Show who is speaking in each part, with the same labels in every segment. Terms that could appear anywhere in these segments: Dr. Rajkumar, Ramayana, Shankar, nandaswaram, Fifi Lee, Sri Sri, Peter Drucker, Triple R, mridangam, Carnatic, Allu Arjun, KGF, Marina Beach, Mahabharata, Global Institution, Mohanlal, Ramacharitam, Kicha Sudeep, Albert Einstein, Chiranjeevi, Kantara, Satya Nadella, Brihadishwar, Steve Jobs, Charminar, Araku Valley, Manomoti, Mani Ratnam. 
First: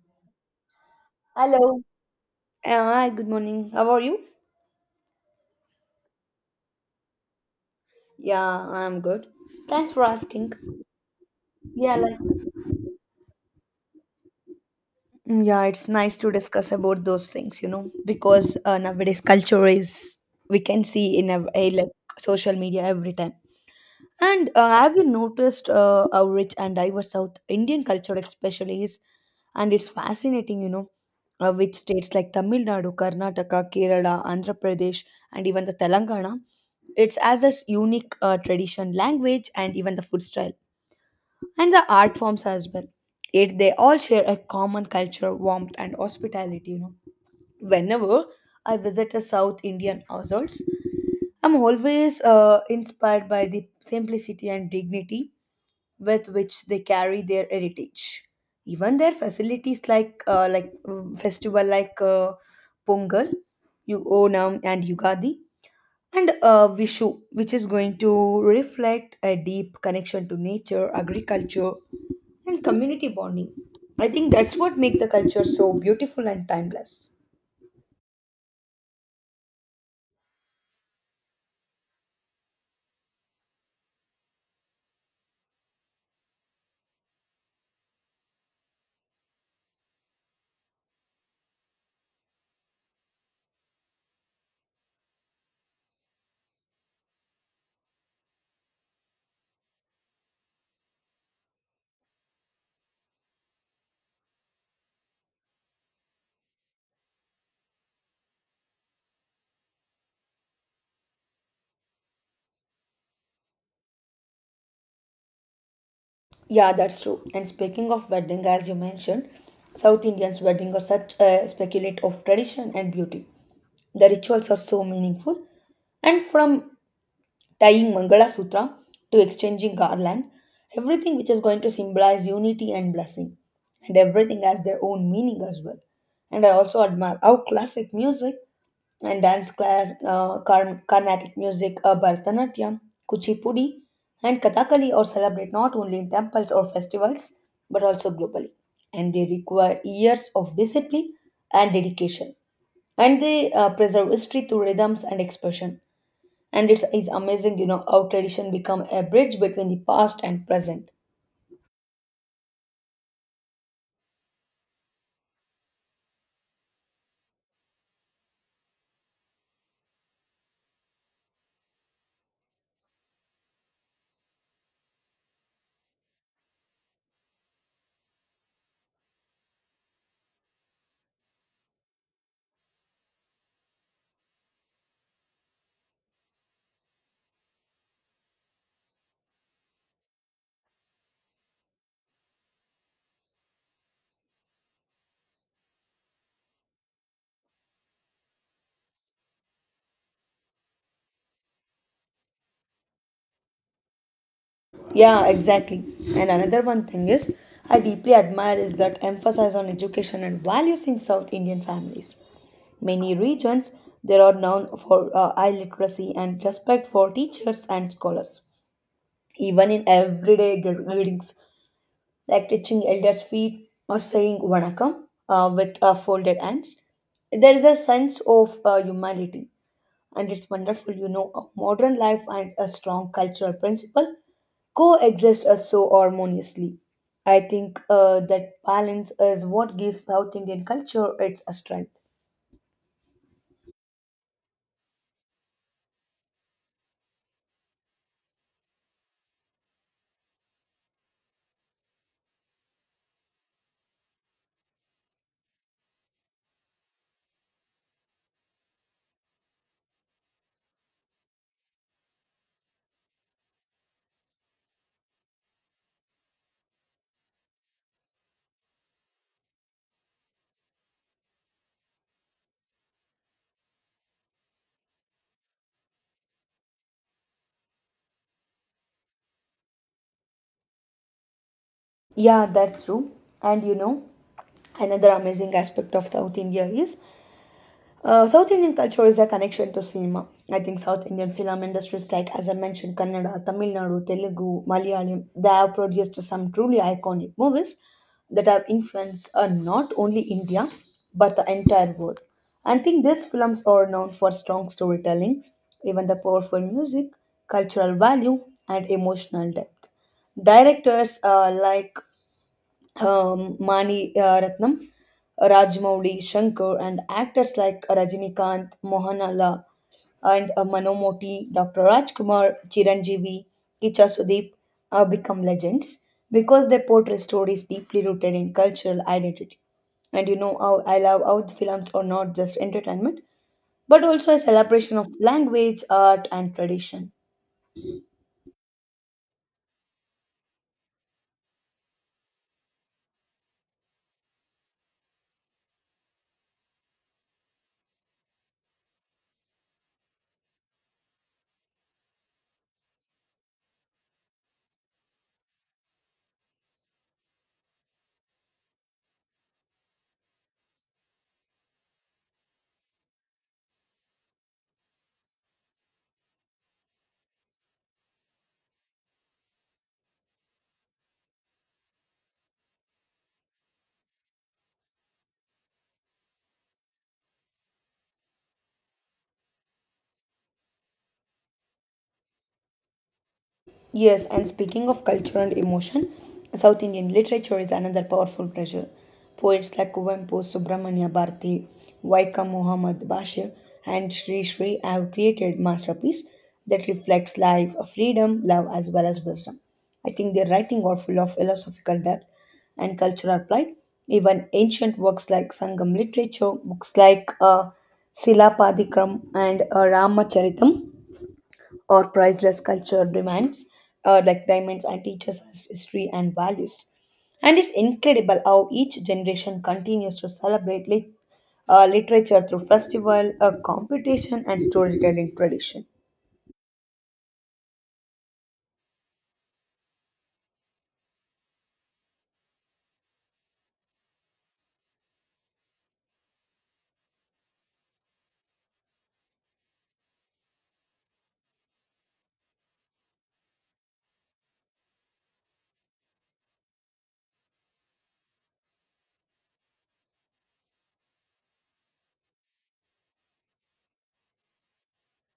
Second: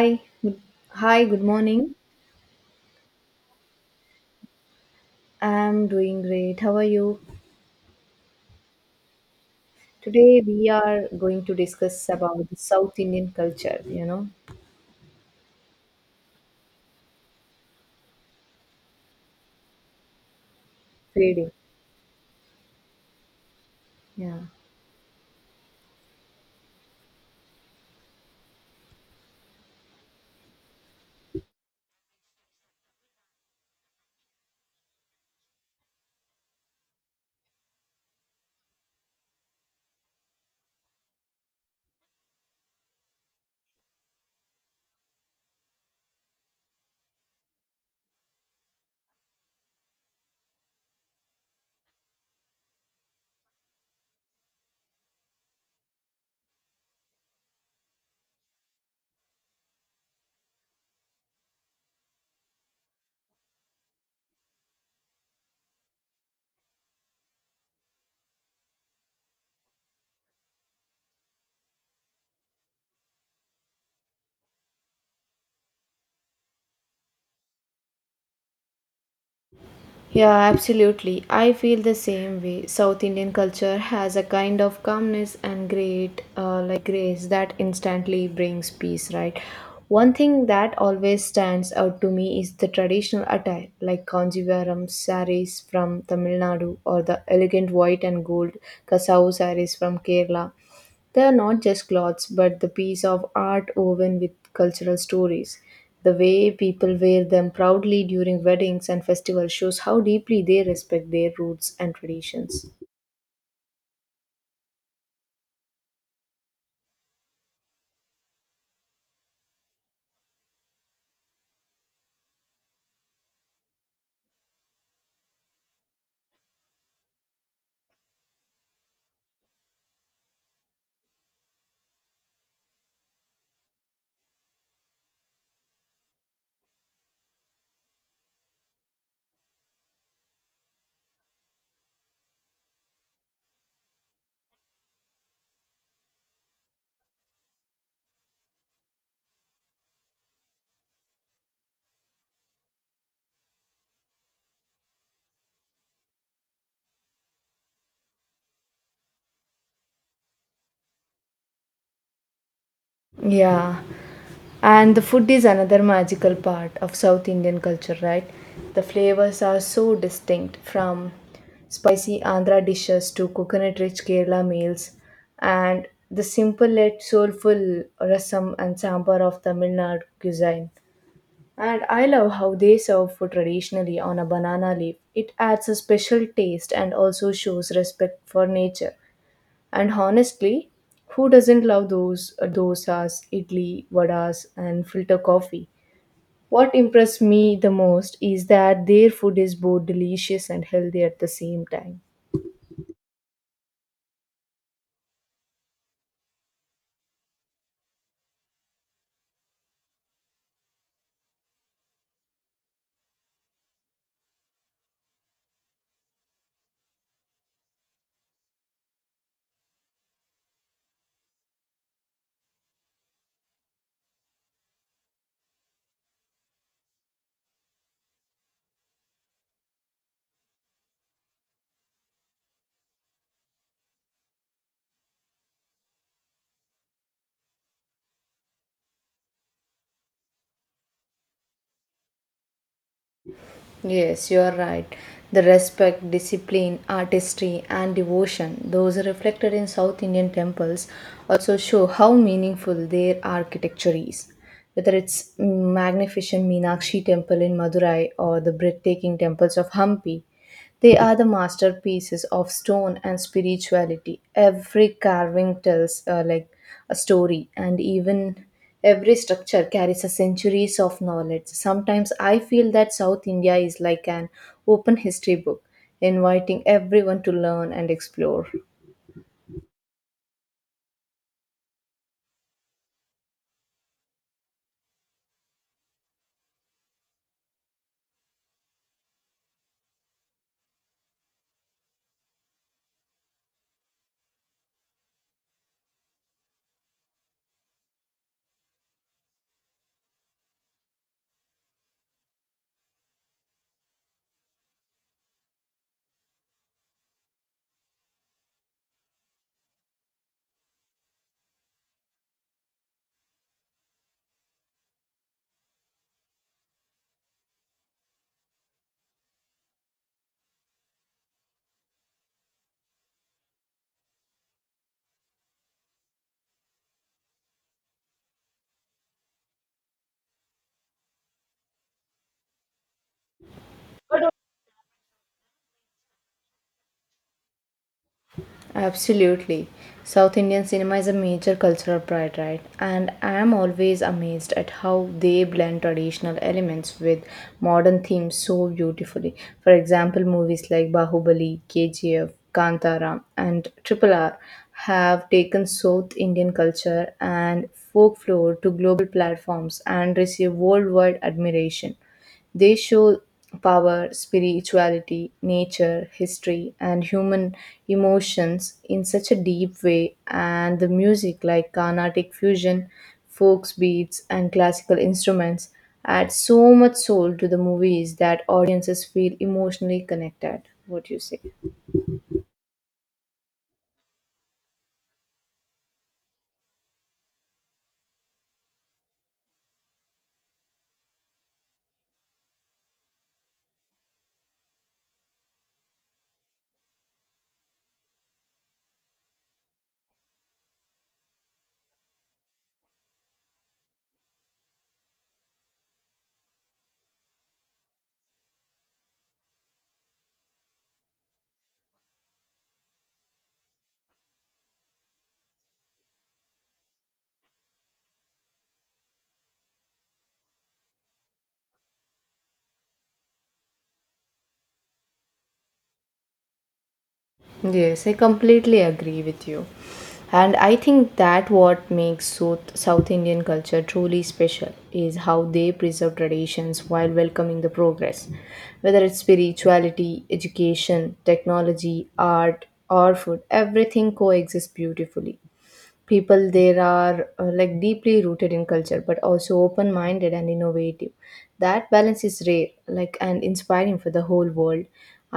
Speaker 1: Hi, good, Hi, good
Speaker 2: Hello.
Speaker 1: morning.
Speaker 2: Hi, good morning. How are you?
Speaker 1: I'm doing great. How are you?
Speaker 2: Yeah, I'm good. Thanks for
Speaker 1: Today
Speaker 2: asking.
Speaker 1: we are going to
Speaker 2: Yeah,
Speaker 1: discuss
Speaker 2: like
Speaker 1: about the South Indian culture,
Speaker 2: Yeah, it's nice to discuss about those things, you know, because nowadays culture is we can see in a,
Speaker 1: feeding.
Speaker 2: a like social media every time.
Speaker 1: Yeah.
Speaker 2: And have you noticed how rich and diverse South Indian culture, especially, is? And it's fascinating, you know, which states like Tamil Nadu, Karnataka, Kerala, Andhra Pradesh, and even the Telangana, it's as a unique tradition, language, and even the food style, and the art forms as well. It they all share a common culture, warmth, and hospitality. You know, whenever I visit a South Indian households, I'm always inspired by the simplicity and dignity with which they carry their heritage. Even their facilities like festival like Pongal, Onam, and Yugadi, and Vishu, which is going to reflect a deep connection to nature, agriculture, and community bonding. I think that's what make the culture so beautiful and timeless.
Speaker 1: Yeah, absolutely. I feel the same way. South Indian culture has a kind of calmness and great, like grace that instantly brings peace, right? One thing that always stands out to me is the traditional attire, like Kanjivaram saris from Tamil Nadu or the elegant white and gold Kasau saris from Kerala. They are not just clothes, but the piece of art woven with cultural stories. The way people wear them proudly during weddings and festivals shows how deeply they respect their roots and traditions.
Speaker 2: Yeah, that's true. And speaking of wedding, as you mentioned, South Indians' wedding are such a speculate of tradition and beauty. The rituals are so meaningful, and from tying Mangala Sutra to exchanging garland, everything which is going to symbolize unity and blessing, and everything has their own meaning as well. And I also admire how classic music and dance class, Carnatic music, Bharatanatyam, Kuchipudi, and Kathakali are celebrated not only in temples or festivals but also globally. And they require years of discipline and dedication, and they preserve history through rhythms and expression. And it's amazing, you know, how tradition become a bridge between the past and present.
Speaker 1: Yeah, and the food is another magical part of South Indian culture, right? The flavors are so distinct from spicy Andhra dishes to coconut rich Kerala meals, and the simple yet soulful rasam and sambar of Tamil Nadu cuisine. And I love how they serve food traditionally on a banana leaf. It adds a special taste and also shows respect for nature. And honestly, who doesn't love those dosas, idli, vadas, and filter coffee? What impressed me the most is that their food is both delicious and healthy at the same time.
Speaker 2: Yeah, exactly. And another one thing is I deeply admire is that emphasis on education and values in South Indian families. Many regions there are known for high literacy and respect for teachers and scholars. Even in everyday greetings like touching elders' feet or saying Vanakkam with folded hands. There is a sense of humility, and it's wonderful, you know, a modern life and a strong cultural principle coexist so harmoniously. I think that balance is what gives South Indian culture its strength.
Speaker 1: Yes, you are right. The respect, discipline, artistry, and devotion, those reflected in South Indian temples, also show how meaningful their architecture is. Whether it's magnificent Meenakshi temple in Madurai or the breathtaking temples of Hampi, they are the masterpieces of stone and spirituality. Every carving tells like a story, and even every structure carries a centuries of knowledge. Sometimes I feel that South India is like an open history book, inviting everyone to learn and explore.
Speaker 2: Yeah, that's true. And you know, another amazing aspect of South India is South Indian culture is a connection to cinema. I think South Indian film industries like, as I mentioned, Kannada, Tamil Nadu, Telugu, Malayalam, they have produced some truly iconic movies that have influenced not only India but the entire world. I think these films are known for strong storytelling, even the powerful music, cultural value, and emotional depth. Directors like Mani Ratnam, Rajmouli, Shankar, and actors like Rajinikanth, Mohanlal, and Manomoti, Dr. Rajkumar, Chiranjeevi, Kicha Sudeep become legends because they portray stories deeply rooted in cultural identity. And you know how I love how the films are not just entertainment, but also a celebration of language, art, and tradition.
Speaker 1: Absolutely. South Indian cinema is a major cultural pride, right? And I am always amazed at how they blend traditional elements with modern themes so beautifully. For example, movies like Bahubali, KGF, Kantara, and Triple R have taken South Indian culture and folklore to global platforms and receive worldwide admiration. They show power, spirituality, nature, history, and human emotions in such a deep way, and the music, like Carnatic fusion, folk beats, and classical instruments, add so much soul to the movies that audiences feel emotionally connected. What do you say?
Speaker 2: Yes, and speaking of culture and emotion, South Indian literature is another powerful treasure. Poets like Kuvanpu, Subramanya Bharati, Waikam Muhammad Bashir, and Sri Sri have created masterpieces that reflects life, freedom, love, as well as wisdom. I think their writing are full of philosophical depth and cultural pride. Even ancient works like Sangam literature, books like Silapadikram and Ramacharitam or priceless culture demands, like diamonds, and teaches us history and values. And it's incredible how each generation continues to celebrate literature through festival, competition, and storytelling tradition.
Speaker 1: Yes, I completely agree with you. And I think that what makes South Indian culture truly special is how they preserve traditions while welcoming the progress. Whether it's spirituality, education, technology, art, or food, everything coexists beautifully. People there are like deeply rooted in culture but also open minded and innovative. That balance is rare, like, and inspiring for the whole world.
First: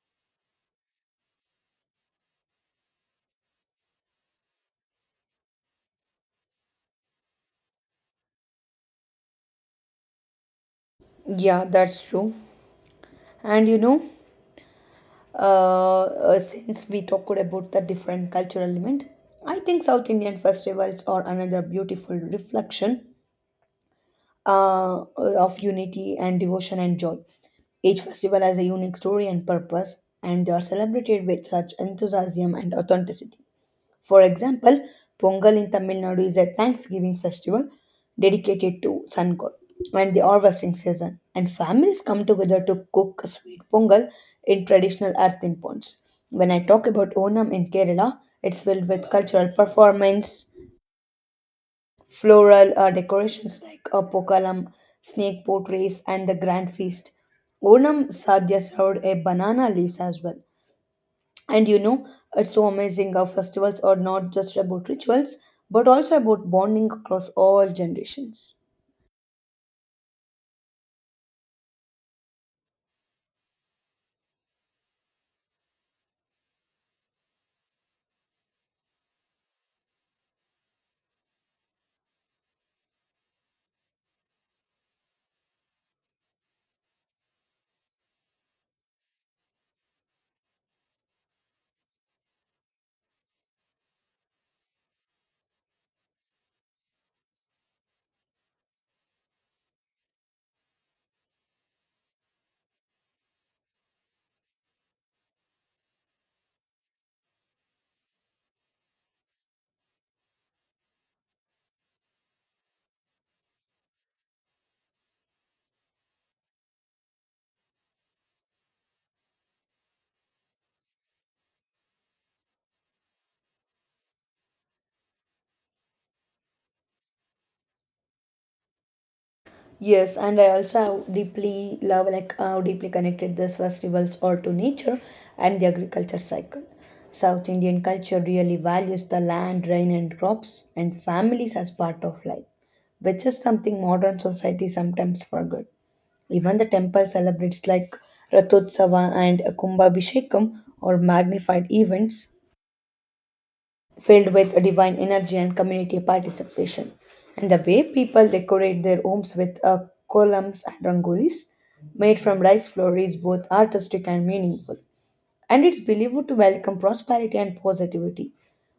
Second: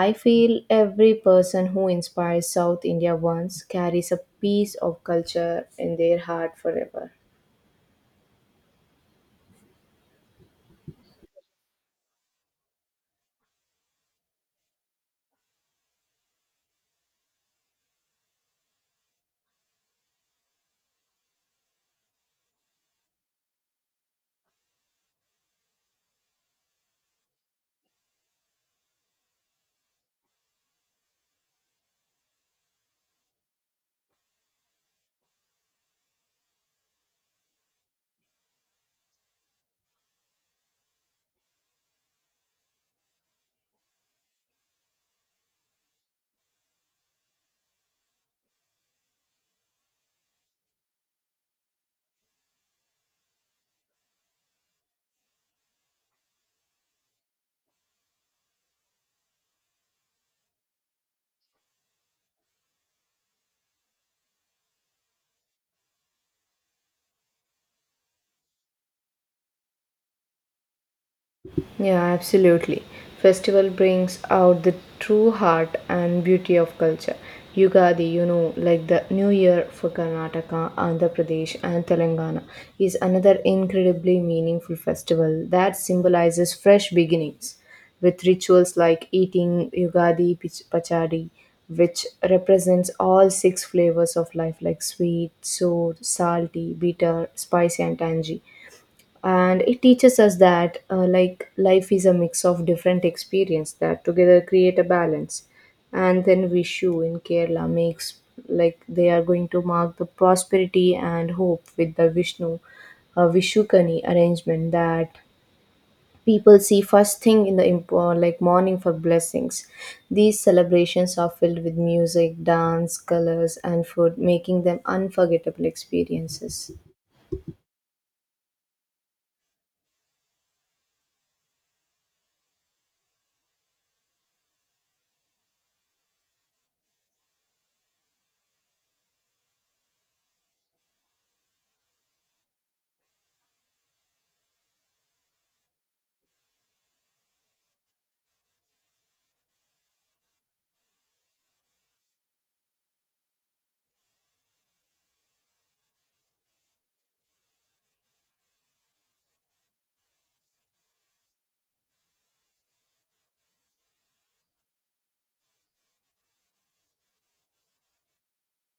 Speaker 1: I feel every person who inspires South India once carries a piece of culture in their heart forever.
Speaker 2: Yeah, that's true. And you know, since we talked about the different cultural element, I think South Indian festivals are another beautiful reflection uh, of unity and devotion and joy. Each festival has a unique story and purpose, and they are celebrated with such enthusiasm and authenticity. For example, Pongal in Tamil Nadu is a Thanksgiving festival dedicated to sun god and the harvesting season, and families come together to cook sweet pongal in traditional earthen pots. When I talk about Onam in Kerala, it's filled with cultural performance, floral decorations like a pokalam, snake portraits, and the grand feast. Onam Sadhya served a banana leaves as well. And you know, it's so amazing how festivals are not just about rituals, but also about bonding across all generations.
Speaker 1: Yeah, absolutely. Festival brings out the true heart and beauty of culture. Yugadi, you know, like the New Year for Karnataka, Andhra Pradesh, and Telangana, is another incredibly meaningful festival that symbolizes fresh beginnings with rituals like eating Yugadi Pachadi, which represents all six flavors of life like sweet, sour, salty, bitter, spicy, and tangy. And it teaches us that like life is a mix of different experience that together create a balance. And then Vishu in Kerala makes, like, they are going to mark the prosperity and hope with the Vishnu Vishukani arrangement that people see first thing in the like morning for blessings. These celebrations are filled with music, dance, colors, and food, making them unforgettable experiences.
Speaker 2: Yes, and I also have deeply love like how deeply connected these festivals are to nature and the agriculture cycle. South Indian culture really values the land, rain, and crops and families as part of life, which is something modern society sometimes forget. Even the temple celebrates like Rathotsava and Kumbhabhishekam or magnified events filled with divine energy and community participation. And the way people decorate their homes with columns and rangolis made from rice flour is both artistic and meaningful. And it's believed to welcome prosperity and positivity,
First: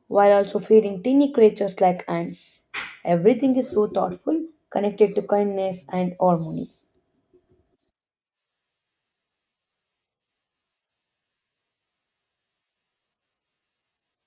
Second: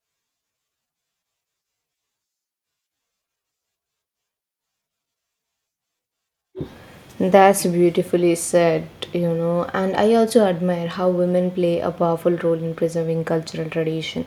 Speaker 2: while also feeding tiny creatures like ants. Everything is so thoughtful, connected to kindness and harmony.
Speaker 1: That's beautifully said, you know, and I also admire how women play a powerful role in preserving cultural tradition.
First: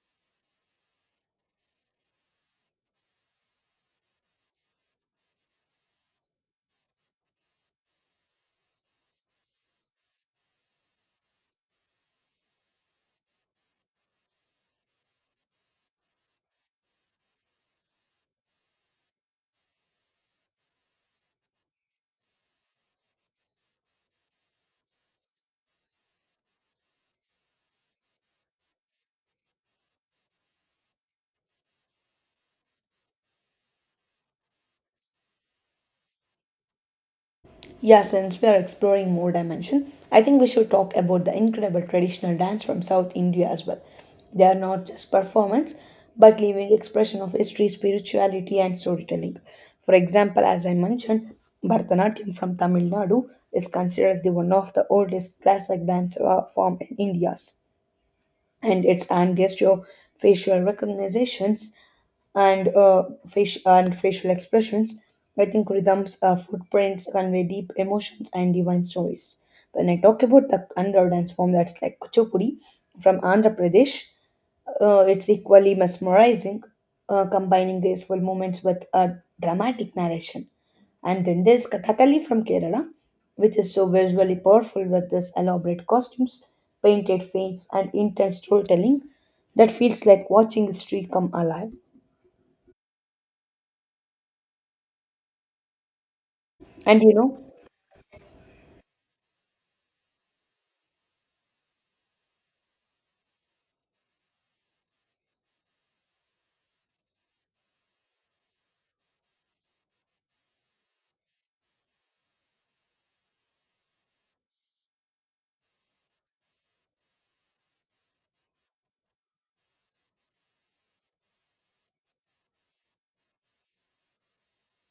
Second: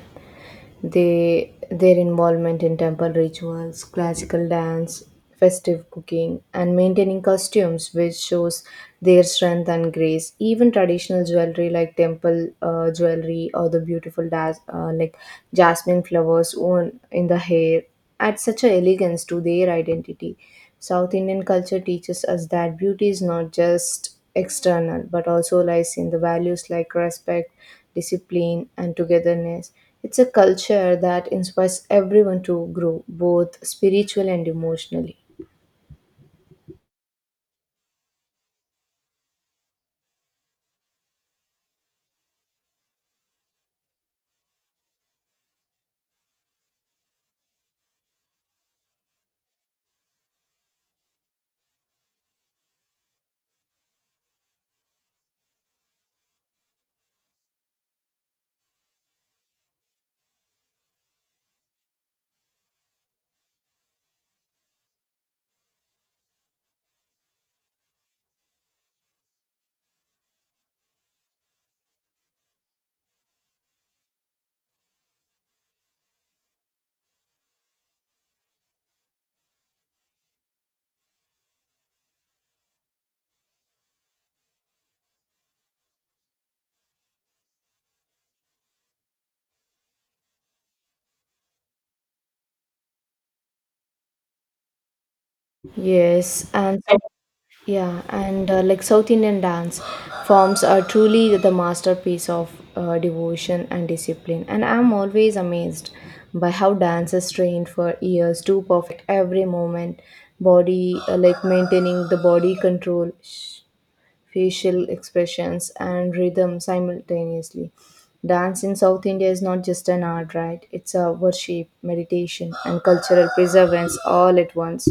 Speaker 1: They, their involvement in temple rituals, classical dance, festive cooking, and maintaining costumes, which shows their strength and grace. Even traditional jewelry like temple jewelry or the beautiful like jasmine flowers worn in the hair adds such a elegance to their identity. South Indian culture teaches us that beauty is not just external but also lies in the values like respect, discipline, and togetherness. It's a culture that inspires everyone to grow, both spiritually and emotionally.
Speaker 2: Yeah, since we are exploring more dimension, I think we should talk about the incredible traditional dance from South India as well. They are not just performance, but living expression of history, spirituality, and storytelling. For example, as I mentioned, Bharatanatyam from Tamil Nadu is considered as the one of the oldest classic dance form in India's, and its enhanced your facial recognition and fish and facial expressions. I think rhythms, footprints convey deep emotions and divine stories. When I talk about the another dance form that's like Kuchipudi from Andhra Pradesh, it's equally mesmerizing, combining graceful moments with a dramatic narration. And then there's Kathakali from Kerala, which is so visually powerful with its elaborate costumes, painted faces, and intense storytelling that feels like watching history come alive.
Speaker 1: Yes, and
Speaker 2: And you know,
Speaker 1: Yeah, and like South Indian dance forms are truly the masterpiece of devotion and discipline. And I'm always amazed by how dance is trained for years to perfect every moment, body like maintaining the body control, facial expressions, and rhythm simultaneously. Dance in South India is not just an art, right? It's a worship, meditation, and cultural preservance all at once.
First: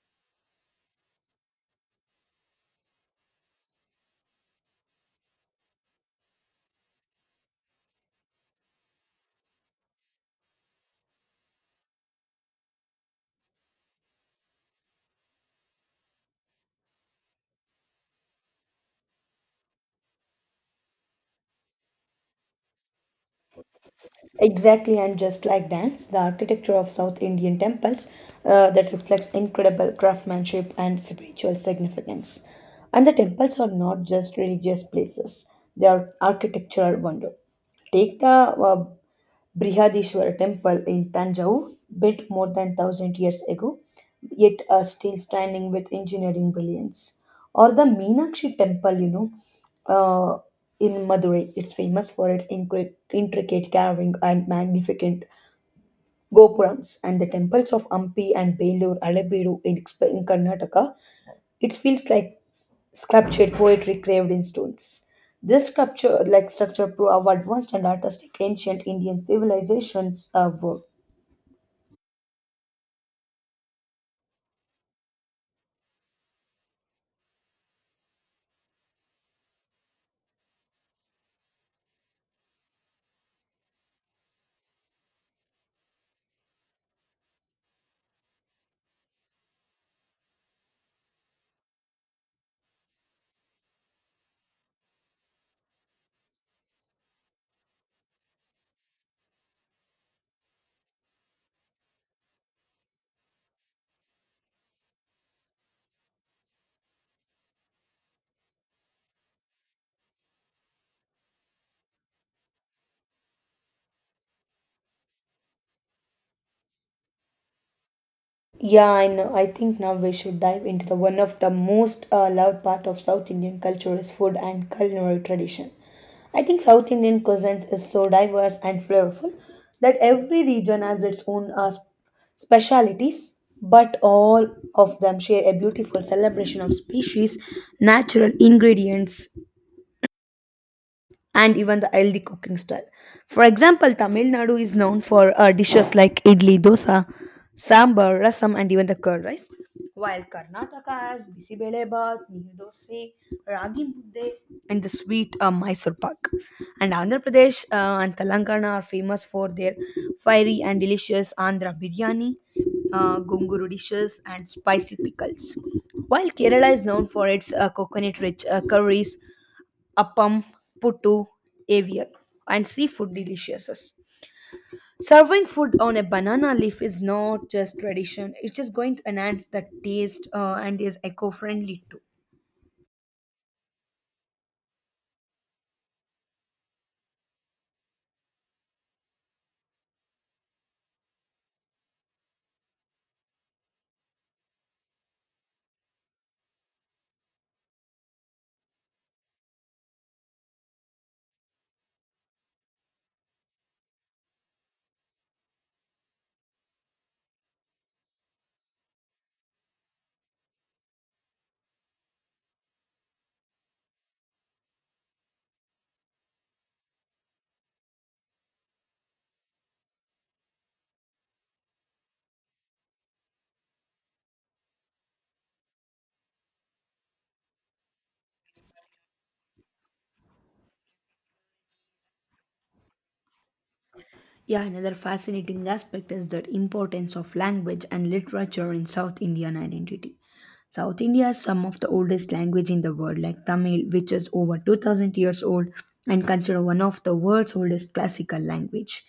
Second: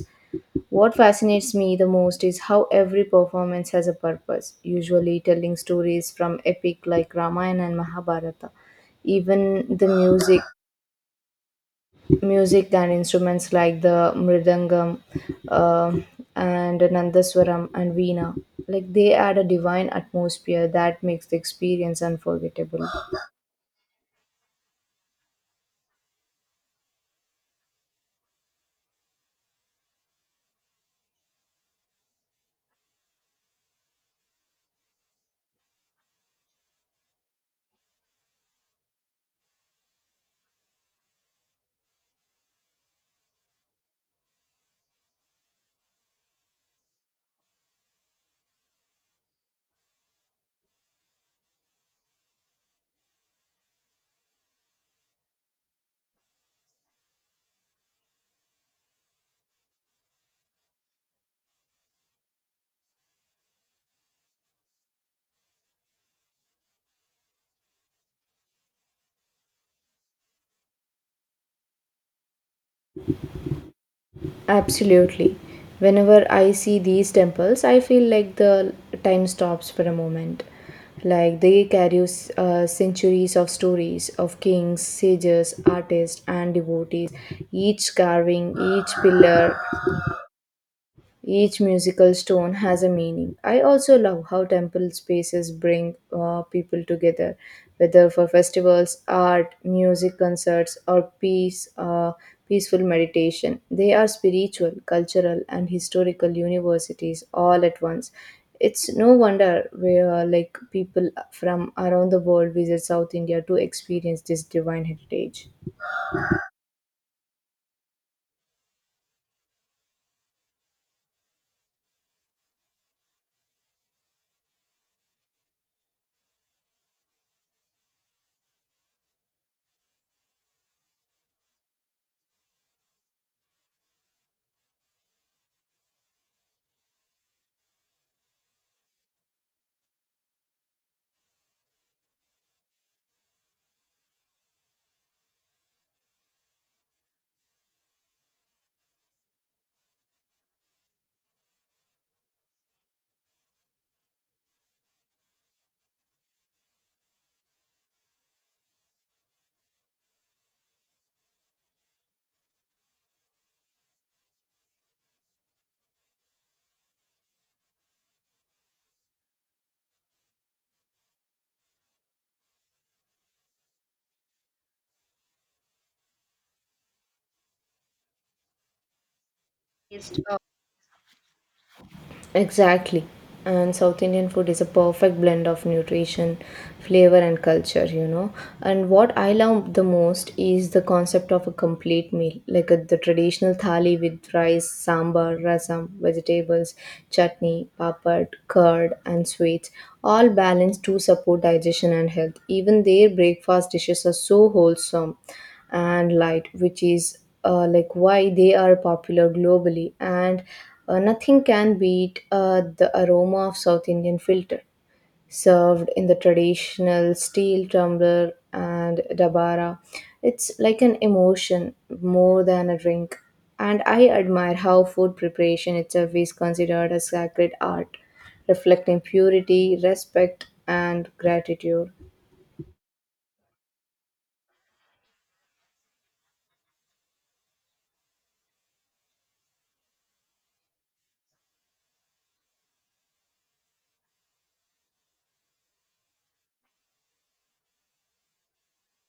Speaker 1: What fascinates me the most is how every performance has a purpose, usually telling stories from epic like Ramayana and Mahabharata. Even the music and instruments like the mridangam uh, and nandaswaram and veena, like they add a divine atmosphere that makes the experience unforgettable.
Speaker 2: exactly, and just like dance, the architecture of South Indian temples that reflects incredible craftsmanship and spiritual significance. And the temples are not just religious places, they are architectural wonder. Take the Brihadishwar temple in Tanjore, built more than 1000 years ago, yet are still standing with engineering brilliance. Or the Meenakshi temple, you know, uh, in Madurai. It's famous for its intricate carving and magnificent gopurams. And the temples of Ampi and Belur, Alebiru in Karnataka, it feels like sculptured poetry carved in stones. This sculpture, like structure, prove how advanced and artistic ancient Indian civilizations were.
Speaker 1: Absolutely. Whenever I see these temples, I feel like the time stops for a moment. Like they carry centuries of stories of kings, sages, artists, and devotees, each carving, each pillar, each musical stone has a meaning. I also love how temple spaces bring people together, whether for festivals, art, music concerts, or peaceful meditation. They are spiritual, cultural, and historical universities all at once. It's no wonder where like people from around the world visit South India to experience this divine heritage.
Speaker 2: Yeah, I know. I think now we should dive into the one of the most loved part of South Indian culture is food and culinary tradition. I think South Indian cuisines is so diverse and flavorful that every region has its own specialities, but all of them share a beautiful celebration of species, natural ingredients, and even the healthy cooking style. For example, Tamil Nadu is known for dishes like idli, dosa, sambar, rasam, and even the curd rice. While Karnataka has bisibele bath, dosa, ragi mudde, and the sweet Mysore pak. And Andhra Pradesh and Telangana are famous for their fiery and delicious Andhra biryani, gonguru dishes, and spicy pickles. While Kerala is known for its coconut-rich curries, appam, puttu, avial, and seafood deliciouses. Serving food on a banana leaf is not just tradition, it's going to enhance the taste and is eco friendly too.
Speaker 1: Exactly. And South Indian food is a perfect blend of nutrition, flavor, and culture, you know. And what I love the most is the concept of a complete meal, like a, the traditional thali with rice, sambar, rasam, vegetables, chutney, papad, curd, and sweets, all balanced to support digestion and health. Even their breakfast dishes are so wholesome and light, which is like why they are popular globally. And nothing can beat the aroma of South Indian filter served in the traditional steel tumbler and dabara. It's like an emotion more than a drink. And I admire how food preparation itself is considered a sacred art, reflecting purity, respect, and gratitude.
Speaker 2: Yeah, another fascinating aspect is the importance of language and literature in South Indian identity. South India has some of the oldest language in the world, like Tamil, which is over 2000 years old and considered one of the world's oldest classical language.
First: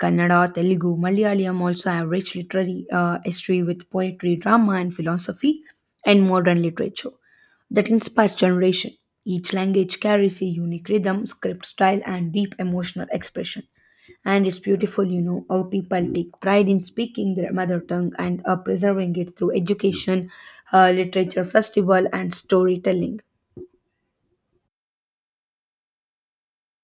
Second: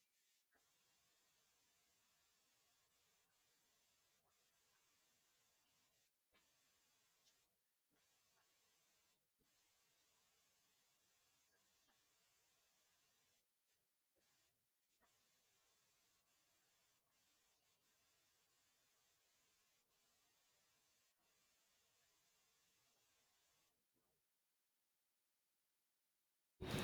Speaker 2: Kannada, Telugu, Malayalam also have rich literary history with poetry, drama, and philosophy, and modern literature that inspires generation. Each language carries a unique rhythm, script style, and deep emotional expression. And it's beautiful, you know, how people take pride in speaking their mother tongue and preserving it through education, literature, festival, and storytelling.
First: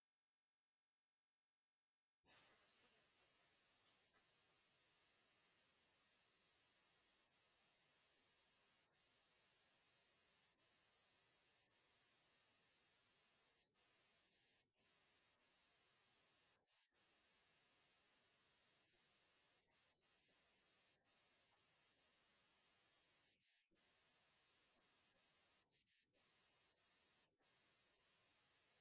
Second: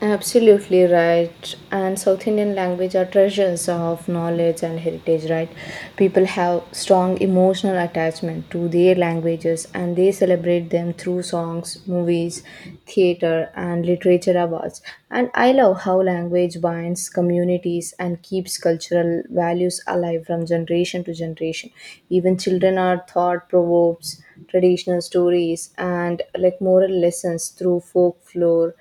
Speaker 1: Absolutely right. And South Indian language are treasures of knowledge and heritage, right? People have strong emotional attachment to their languages and they celebrate them through songs, movies, theater, and literature awards. And I love how language binds communities and keeps cultural values alive from generation to generation. Even children are taught proverbs, traditional stories, and like moral lessons through folklore,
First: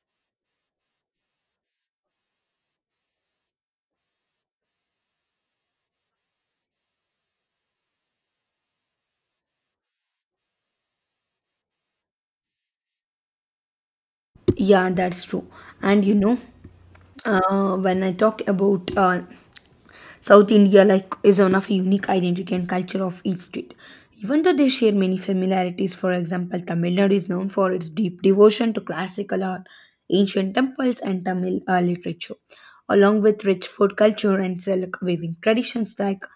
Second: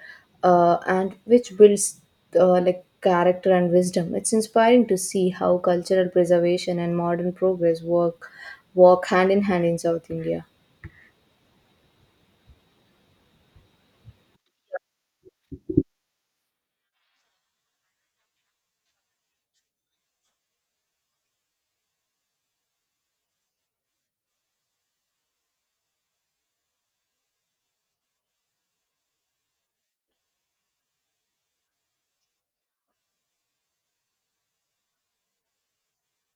Speaker 1: and which builds like character and wisdom. It's inspiring to see how cultural preservation and modern progress work walk hand in hand in South India.
Speaker 2: Yeah, that's true. And you know, when I talk about South India like is one of unique identity and culture of each state. Even though they share many familiarities, for example, Tamil Nadu is known for its deep devotion to classical art, ancient temples, and Tamil literature, along with rich food culture and silk weaving traditions like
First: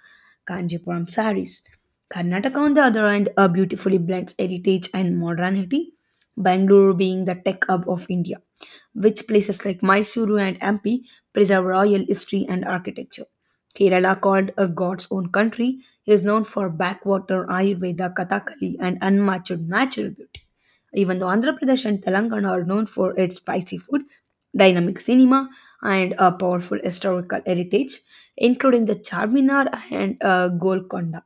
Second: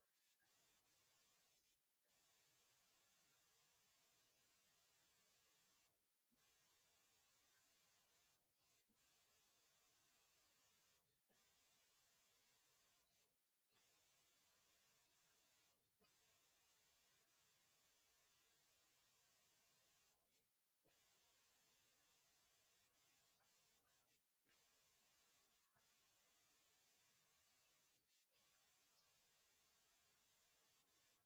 Speaker 2: Kanjipuram saris. Karnataka, on the other hand, beautifully blends heritage and modernity, Bangalore being the tech hub of India, which places like Mysuru and Ampi preserve royal history and architecture. Kerala, called a God's own country, is known for backwater, Ayurveda, Kathakali, and unmatched natural beauty. Even though Andhra Pradesh and Telangana are known for its spicy food, dynamic cinema, and a powerful historical heritage, including the Charminar and Golconda.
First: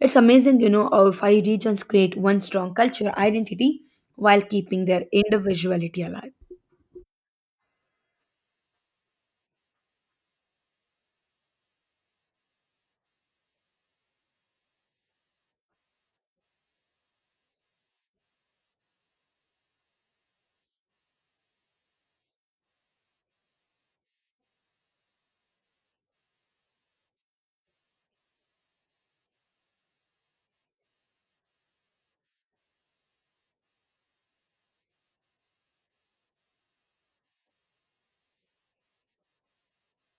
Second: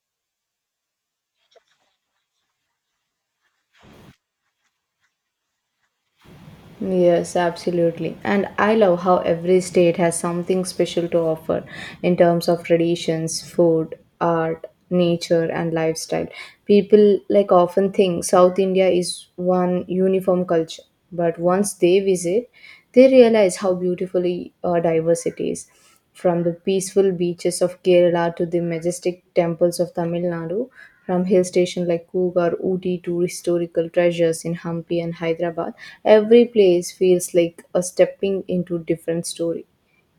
Speaker 2: It's amazing, you know, how five regions create one strong culture identity while keeping their individuality alive.
Speaker 1: Yes, absolutely. And I love how every state has something special to offer in terms of traditions, food, art, nature, and lifestyle. People like often think South India is one uniform culture, but once they visit, they realize how beautifully diverse it is. From the peaceful beaches of Kerala to the majestic temples of Tamil Nadu, from hill stations like Coorg or Ooty to historical treasures in Hampi and Hyderabad, every place feels like a stepping into different story.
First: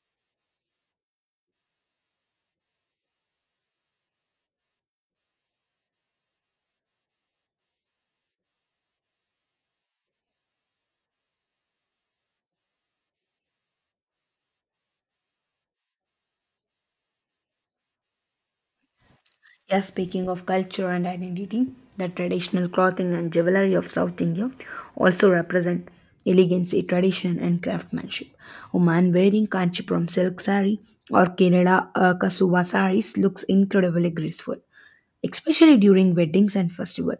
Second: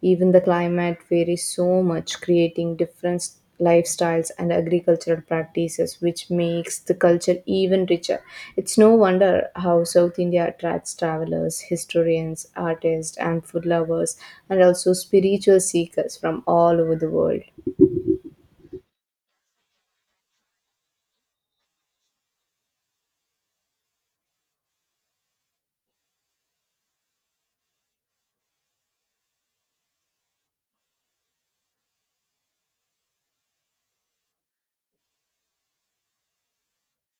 Speaker 1: Even the climate varies so much, creating different lifestyles and agricultural practices, which makes the culture even richer. It's no wonder how South India attracts travelers, historians, artists, and food lovers, and also spiritual seekers from all over the world.
Speaker 2: Yeah, speaking of culture and identity, the traditional clothing and jewelry of South India also represent elegance, tradition, and craftsmanship. A man wearing Kanchipuram silk sari or Kerala Kasuva saris looks incredibly graceful, especially during weddings and festival.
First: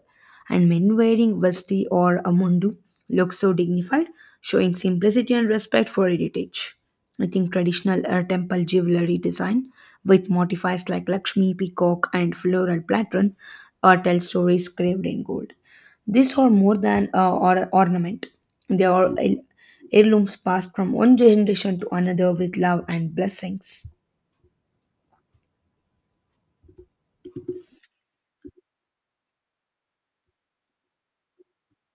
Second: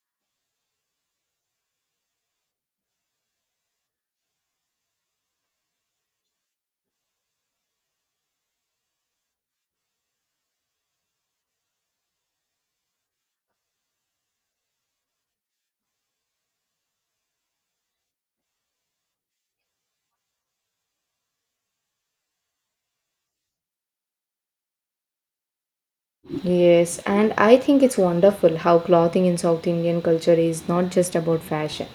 Speaker 2: And men wearing vasti or a mundu look so dignified, showing simplicity and respect for heritage. I think traditional temple jewelry design with motifs like Lakshmi, peacock, and floral pattern tell stories carved in gold. These are more than or ornament; they are heirlooms passed from one generation to another with love and blessings.
Speaker 1: Yes, and I think it's wonderful how clothing in South Indian culture is not just about fashion,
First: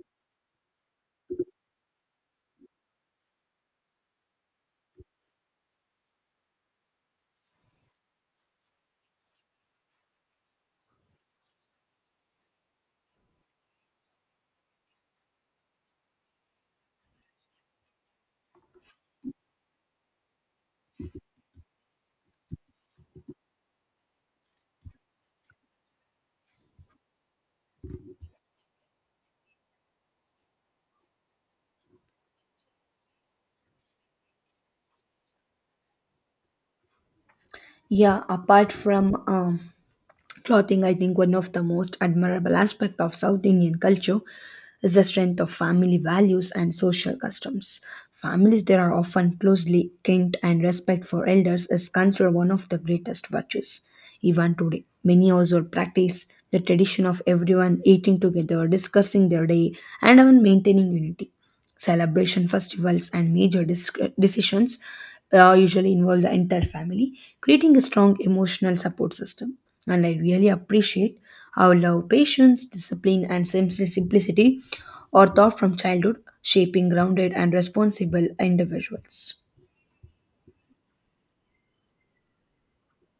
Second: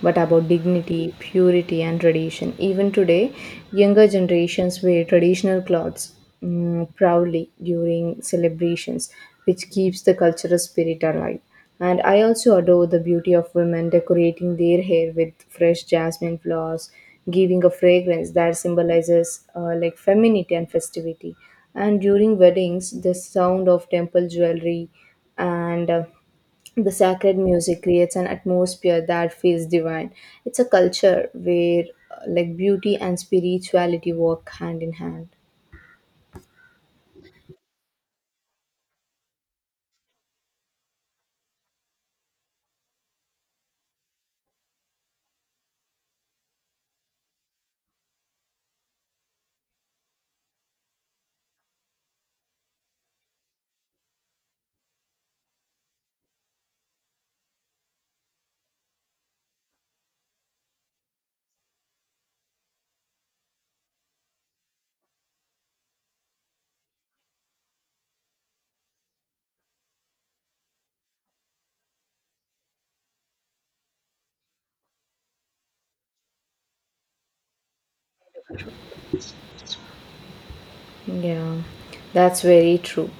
Speaker 1: but about dignity, purity, and tradition. Even today, younger generations wear traditional clothes proudly during celebrations, which keeps the cultural spirit alive. And I also adore the beauty of women decorating their hair with fresh jasmine flowers, giving a fragrance that symbolizes like femininity and festivity. And during weddings, the sound of temple jewelry and the sacred music creates an atmosphere that feels divine. It's a culture where like beauty and spirituality work hand in hand.
Speaker 2: Yeah, apart from clothing, I think one of the most admirable aspect of South Indian culture is the strength of family values and social customs. Families there are often closely linked and respect for elders is considered one of the greatest virtues. Even today, many also practice the tradition of everyone eating together, discussing their day, and even maintaining unity celebration festivals and major decisions usually involve the entire family, creating a strong emotional support system. And I really appreciate how love, patience, discipline, and simplicity or thought from childhood shaping grounded and responsible individuals.
Speaker 1: Yeah, that's very true.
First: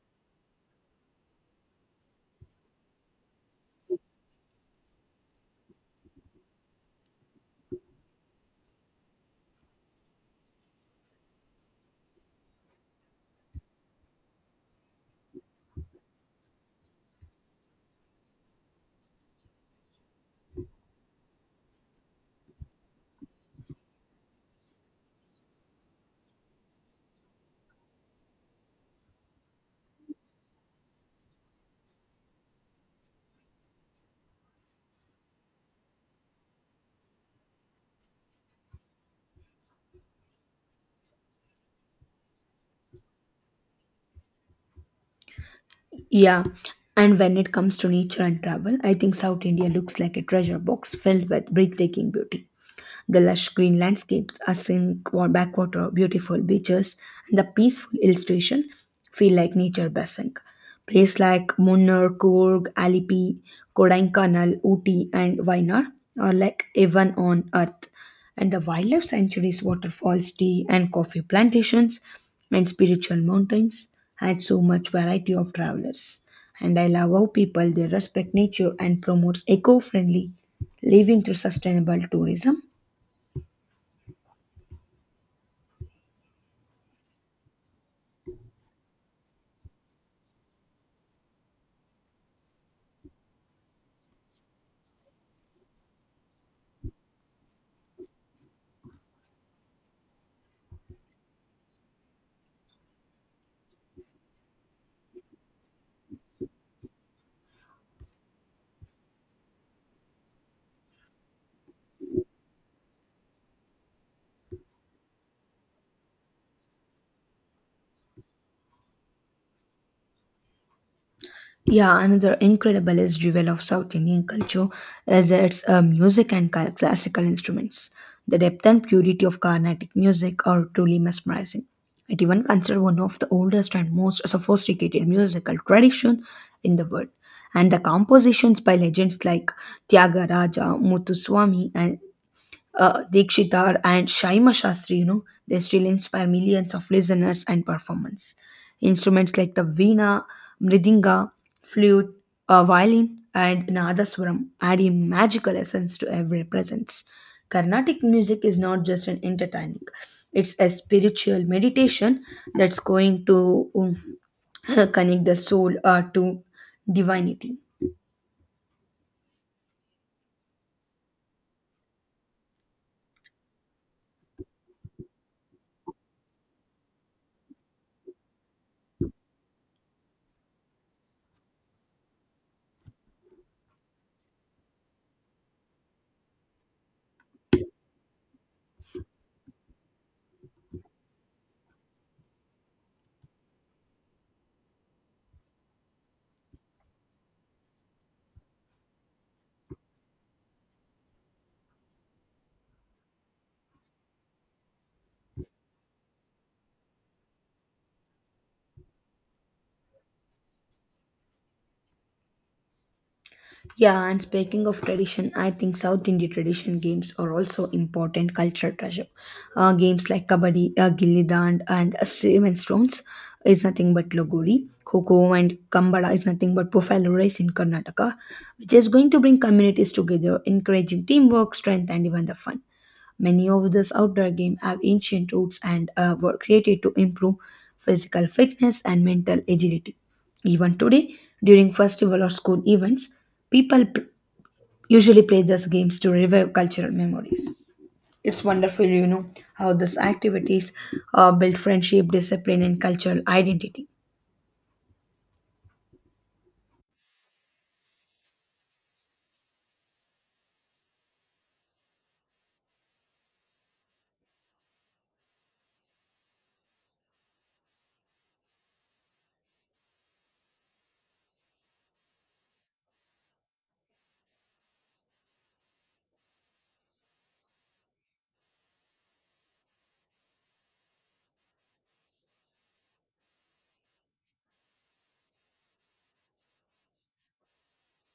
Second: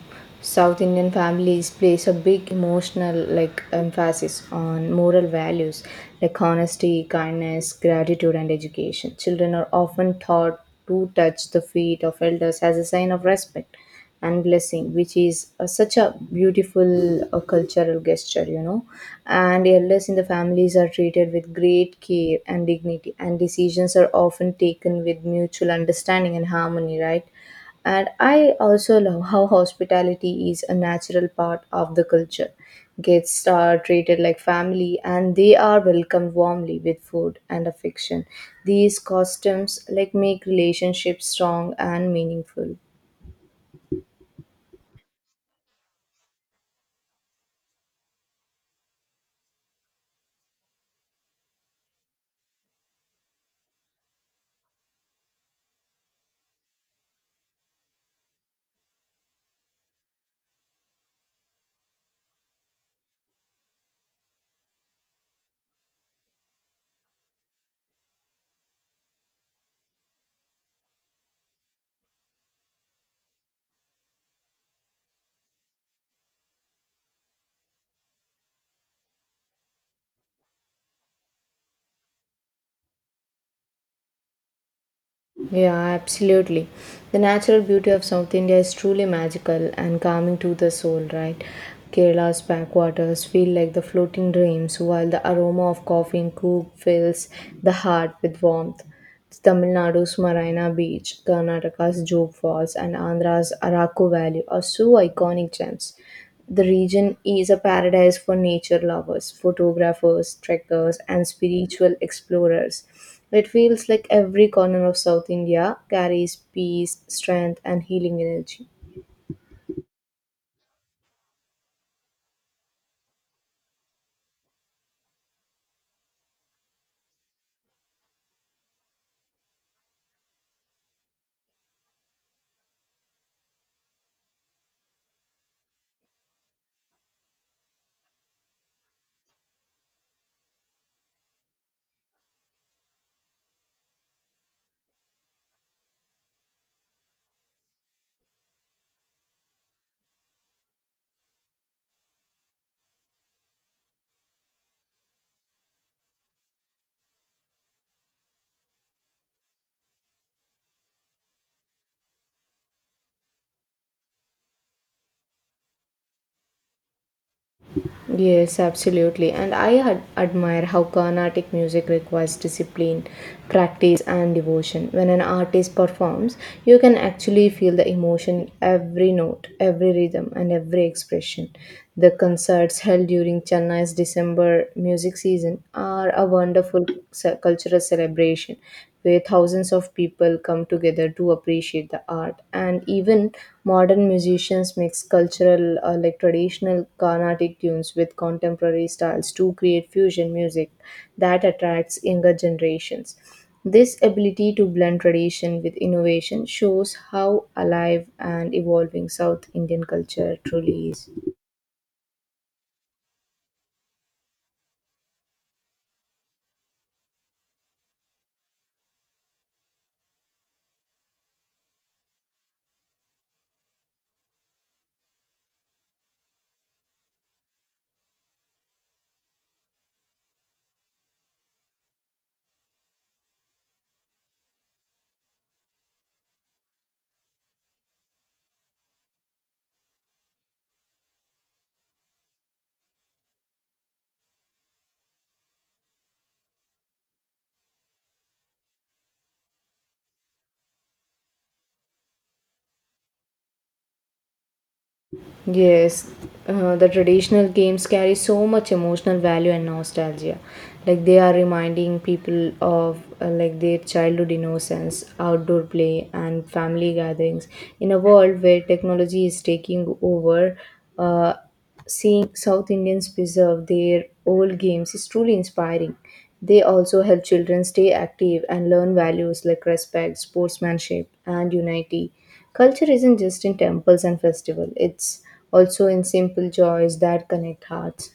Speaker 1: South Indian families place a big emotional like emphasis on moral values like honesty, kindness, gratitude and education. Children are often taught to touch the feet of elders as a sign of respect and blessing, which is such a beautiful cultural gesture, you know. And elders in the families are treated with great care and dignity, and decisions are often taken with mutual understanding and harmony, right? And I also love how hospitality is a natural part of the culture. Guests are treated like family and they are welcomed warmly with food and affection. These customs like make relationships strong and meaningful.
Speaker 2: Yeah, and when it comes to nature and travel, I think South India looks like a treasure box filled with breathtaking beauty. The lush green landscapes, asink or backwater, beautiful beaches, and the peaceful illustration feel like nature blessing. Places like Munnar, Coorg, Alipi, Kodaikanal, Ooty, and Wayanad are like heaven on earth, and the wildlife sanctuaries, waterfalls, tea and coffee plantations, and spiritual mountains had so much variety of travelers. And I love how people they respect nature and promotes eco-friendly living through sustainable tourism.
Speaker 1: Yeah, absolutely. The natural beauty of South India is truly magical and calming to the soul, right? Kerala's backwaters feel like the floating dreams, while the aroma of coffee and cook fills the heart with warmth. Tamil Nadu's Marina Beach, Karnataka's Job Falls, and Andhra's Araku Valley are so iconic gems. The region is a paradise for nature lovers, photographers, trekkers, and spiritual explorers. It feels like every corner of South India carries peace, strength, and healing energy.
Speaker 2: Yeah, another incredible is jewel of South Indian culture is its music and classical instruments. The depth and purity of Carnatic music are truly mesmerizing. It even considered one of the oldest and most sophisticated musical tradition in the world. And the compositions by legends like Thyagaraja, Muthuswami, and Dikshitar and Shaima Shastri, you know, they still inspire millions of listeners and performers. Instruments like the veena, mridinga, flute, violin, and nadaswaram add a magical essence to every presence. Carnatic music is not just an entertaining; it's a spiritual meditation that's going to connect the soul to divinity.
Speaker 1: Yes, absolutely. And I admire how Carnatic music requires discipline, practice, and devotion. When an artist performs, you can actually feel the emotion in every note, every rhythm, and every expression. The concerts held during Chennai's December music season are a wonderful cultural celebration where thousands of people come together to appreciate the art. And even modern musicians mix cultural, like traditional Carnatic tunes with contemporary styles to create fusion music that attracts younger generations. This ability to blend tradition with innovation shows how alive and evolving South Indian culture truly is.
Speaker 2: Yeah, and speaking of tradition, I think South Indian tradition games are also important cultural treasure. Games like Kabaddi, Gilli Dand, and Seven Stones is nothing but Logori. Koko and Kambada is nothing but profile race in Karnataka, which is going to bring communities together, encouraging teamwork, strength, and even the fun. Many of these outdoor games have ancient roots and were created to improve physical fitness and mental agility. Even today, during festival or school events, people p- usually play these games to revive cultural memories. It's wonderful, you know, how these activities build friendship, discipline, and cultural identity.
Speaker 1: Yes, the traditional games carry so much emotional value and nostalgia. Like they are reminding people of like their childhood innocence, outdoor play, and family gatherings. In a world where technology is taking over, uh, Seeing South Indians preserve their old games is truly inspiring. They also help children stay active and learn values like respect, sportsmanship, and unity. Culture isn't just in temples and festivals, it's also in simple joys that connect hearts.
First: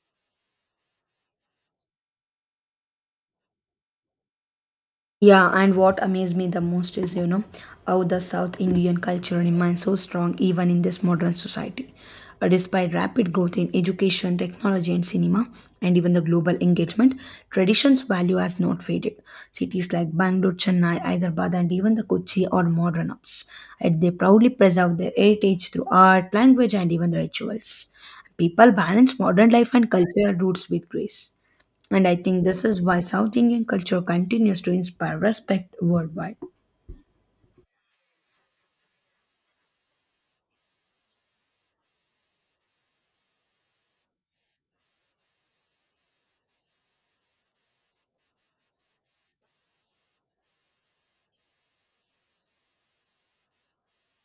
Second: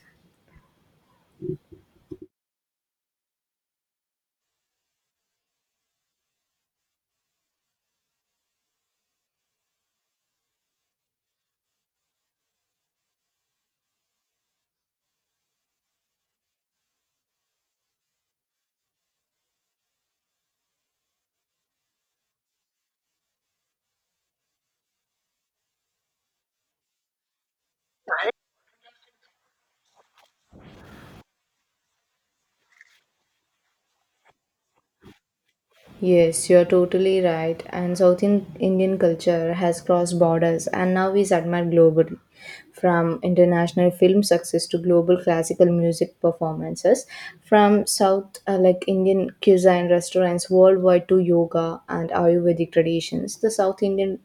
Speaker 2: Yeah, and what amazed me the most is, you know, how the South Indian culture remains so strong even in this modern society. Despite rapid growth in education, technology, and cinema, and even the global engagement, tradition's value has not faded. Cities like Bangalore, Chennai, Hyderabad, and even the Kochi are modern hubs, and they proudly preserve their heritage through art, language, and even the rituals. People balance modern life and cultural roots with grace. And I think this is why South Indian culture continues to inspire respect worldwide.
Speaker 1: Yes, you're totally right. And South Indian culture has crossed borders and now is admired globally. From international film success to global classical music performances, from South like Indian cuisine restaurants worldwide to yoga and Ayurvedic traditions, the South Indian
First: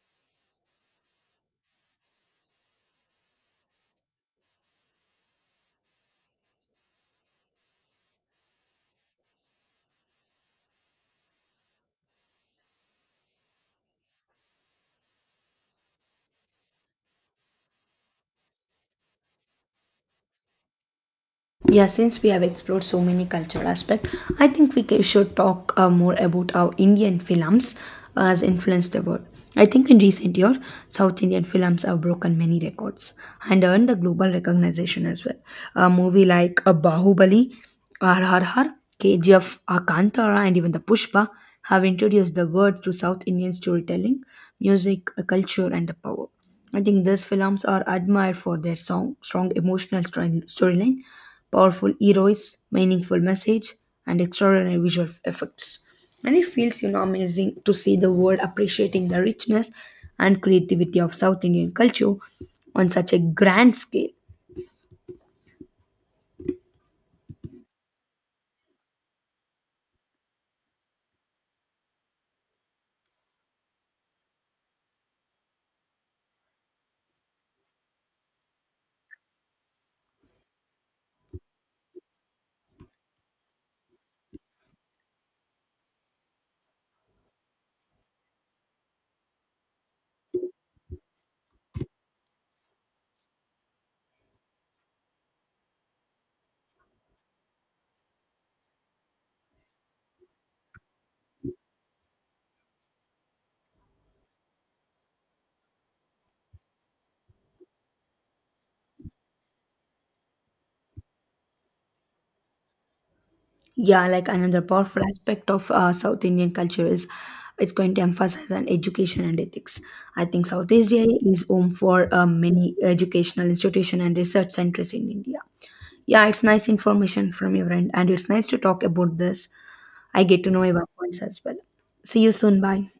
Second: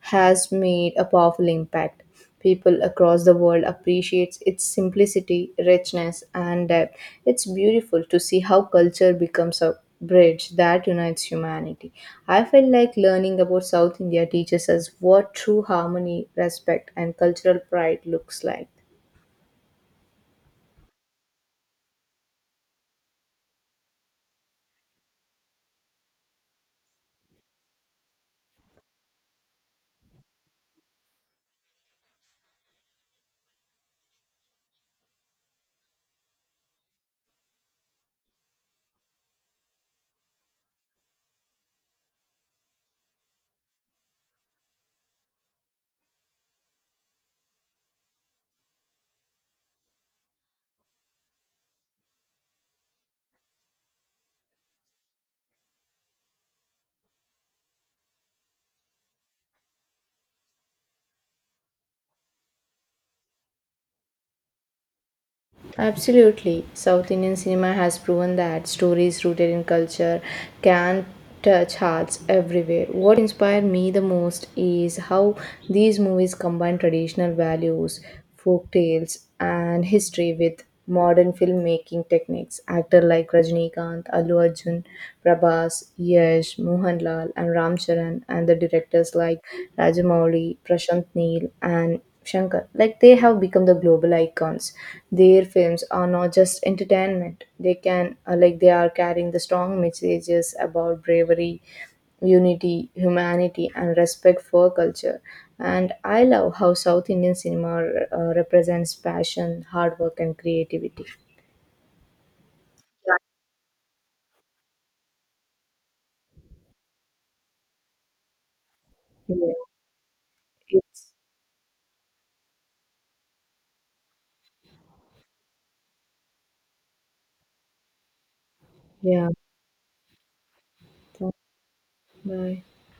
Speaker 1: has made a powerful impact. People across the world appreciates its simplicity, richness, and depth. It's beautiful to see how culture becomes a bridge that unites humanity. I felt like learning about South India teaches us what true harmony, respect, and cultural pride looks like.
Speaker 2: Yeah, since we have explored so many cultural aspects, I think we should talk more about how Indian films has influenced the world. I think in recent years, South Indian films have broken many records and earned the global recognition as well. A movie like Bahubali, RRR, KGF, Kantara, and even the Pushpa have introduced the world to South Indian storytelling, music, culture, and the power. I think these films are admired for their song, strong emotional storyline, powerful heroes, meaningful message, and extraordinary visual effects. And it feels, you know, amazing to see the world appreciating the richness and creativity of South Indian culture on such a grand scale.
Speaker 1: Absolutely. South Indian cinema has proven that stories rooted in culture can touch hearts everywhere. What inspired me the most is how these movies combine traditional values, folk tales, and history with modern filmmaking techniques. Actors like Rajnikanth, Allu Arjun, Prabhas, Yash, Mohanlal, and Ram Charan, and the directors like Rajamouli, Prashant Neel, and Shankar. Like they have become the global icons. Their films are not just entertainment. They can like they are carrying the strong messages about bravery, unity, humanity, and respect for culture. And I love how South Indian cinema represents passion, hard work, and creativity. Yeah.
Speaker 2: Yeah, like another powerful aspect of South Indian culture is it's going to emphasize on education and
Speaker 1: Yeah.
Speaker 2: ethics. I think South Asia
Speaker 1: It's,
Speaker 2: is home for many educational institution and research centers in India. Yeah, it's nice information from your end, and it's nice to talk about
Speaker 1: yeah.
Speaker 2: this. I get to know your points as well. See you soon.
Speaker 1: Bye.
Speaker 2: Bye.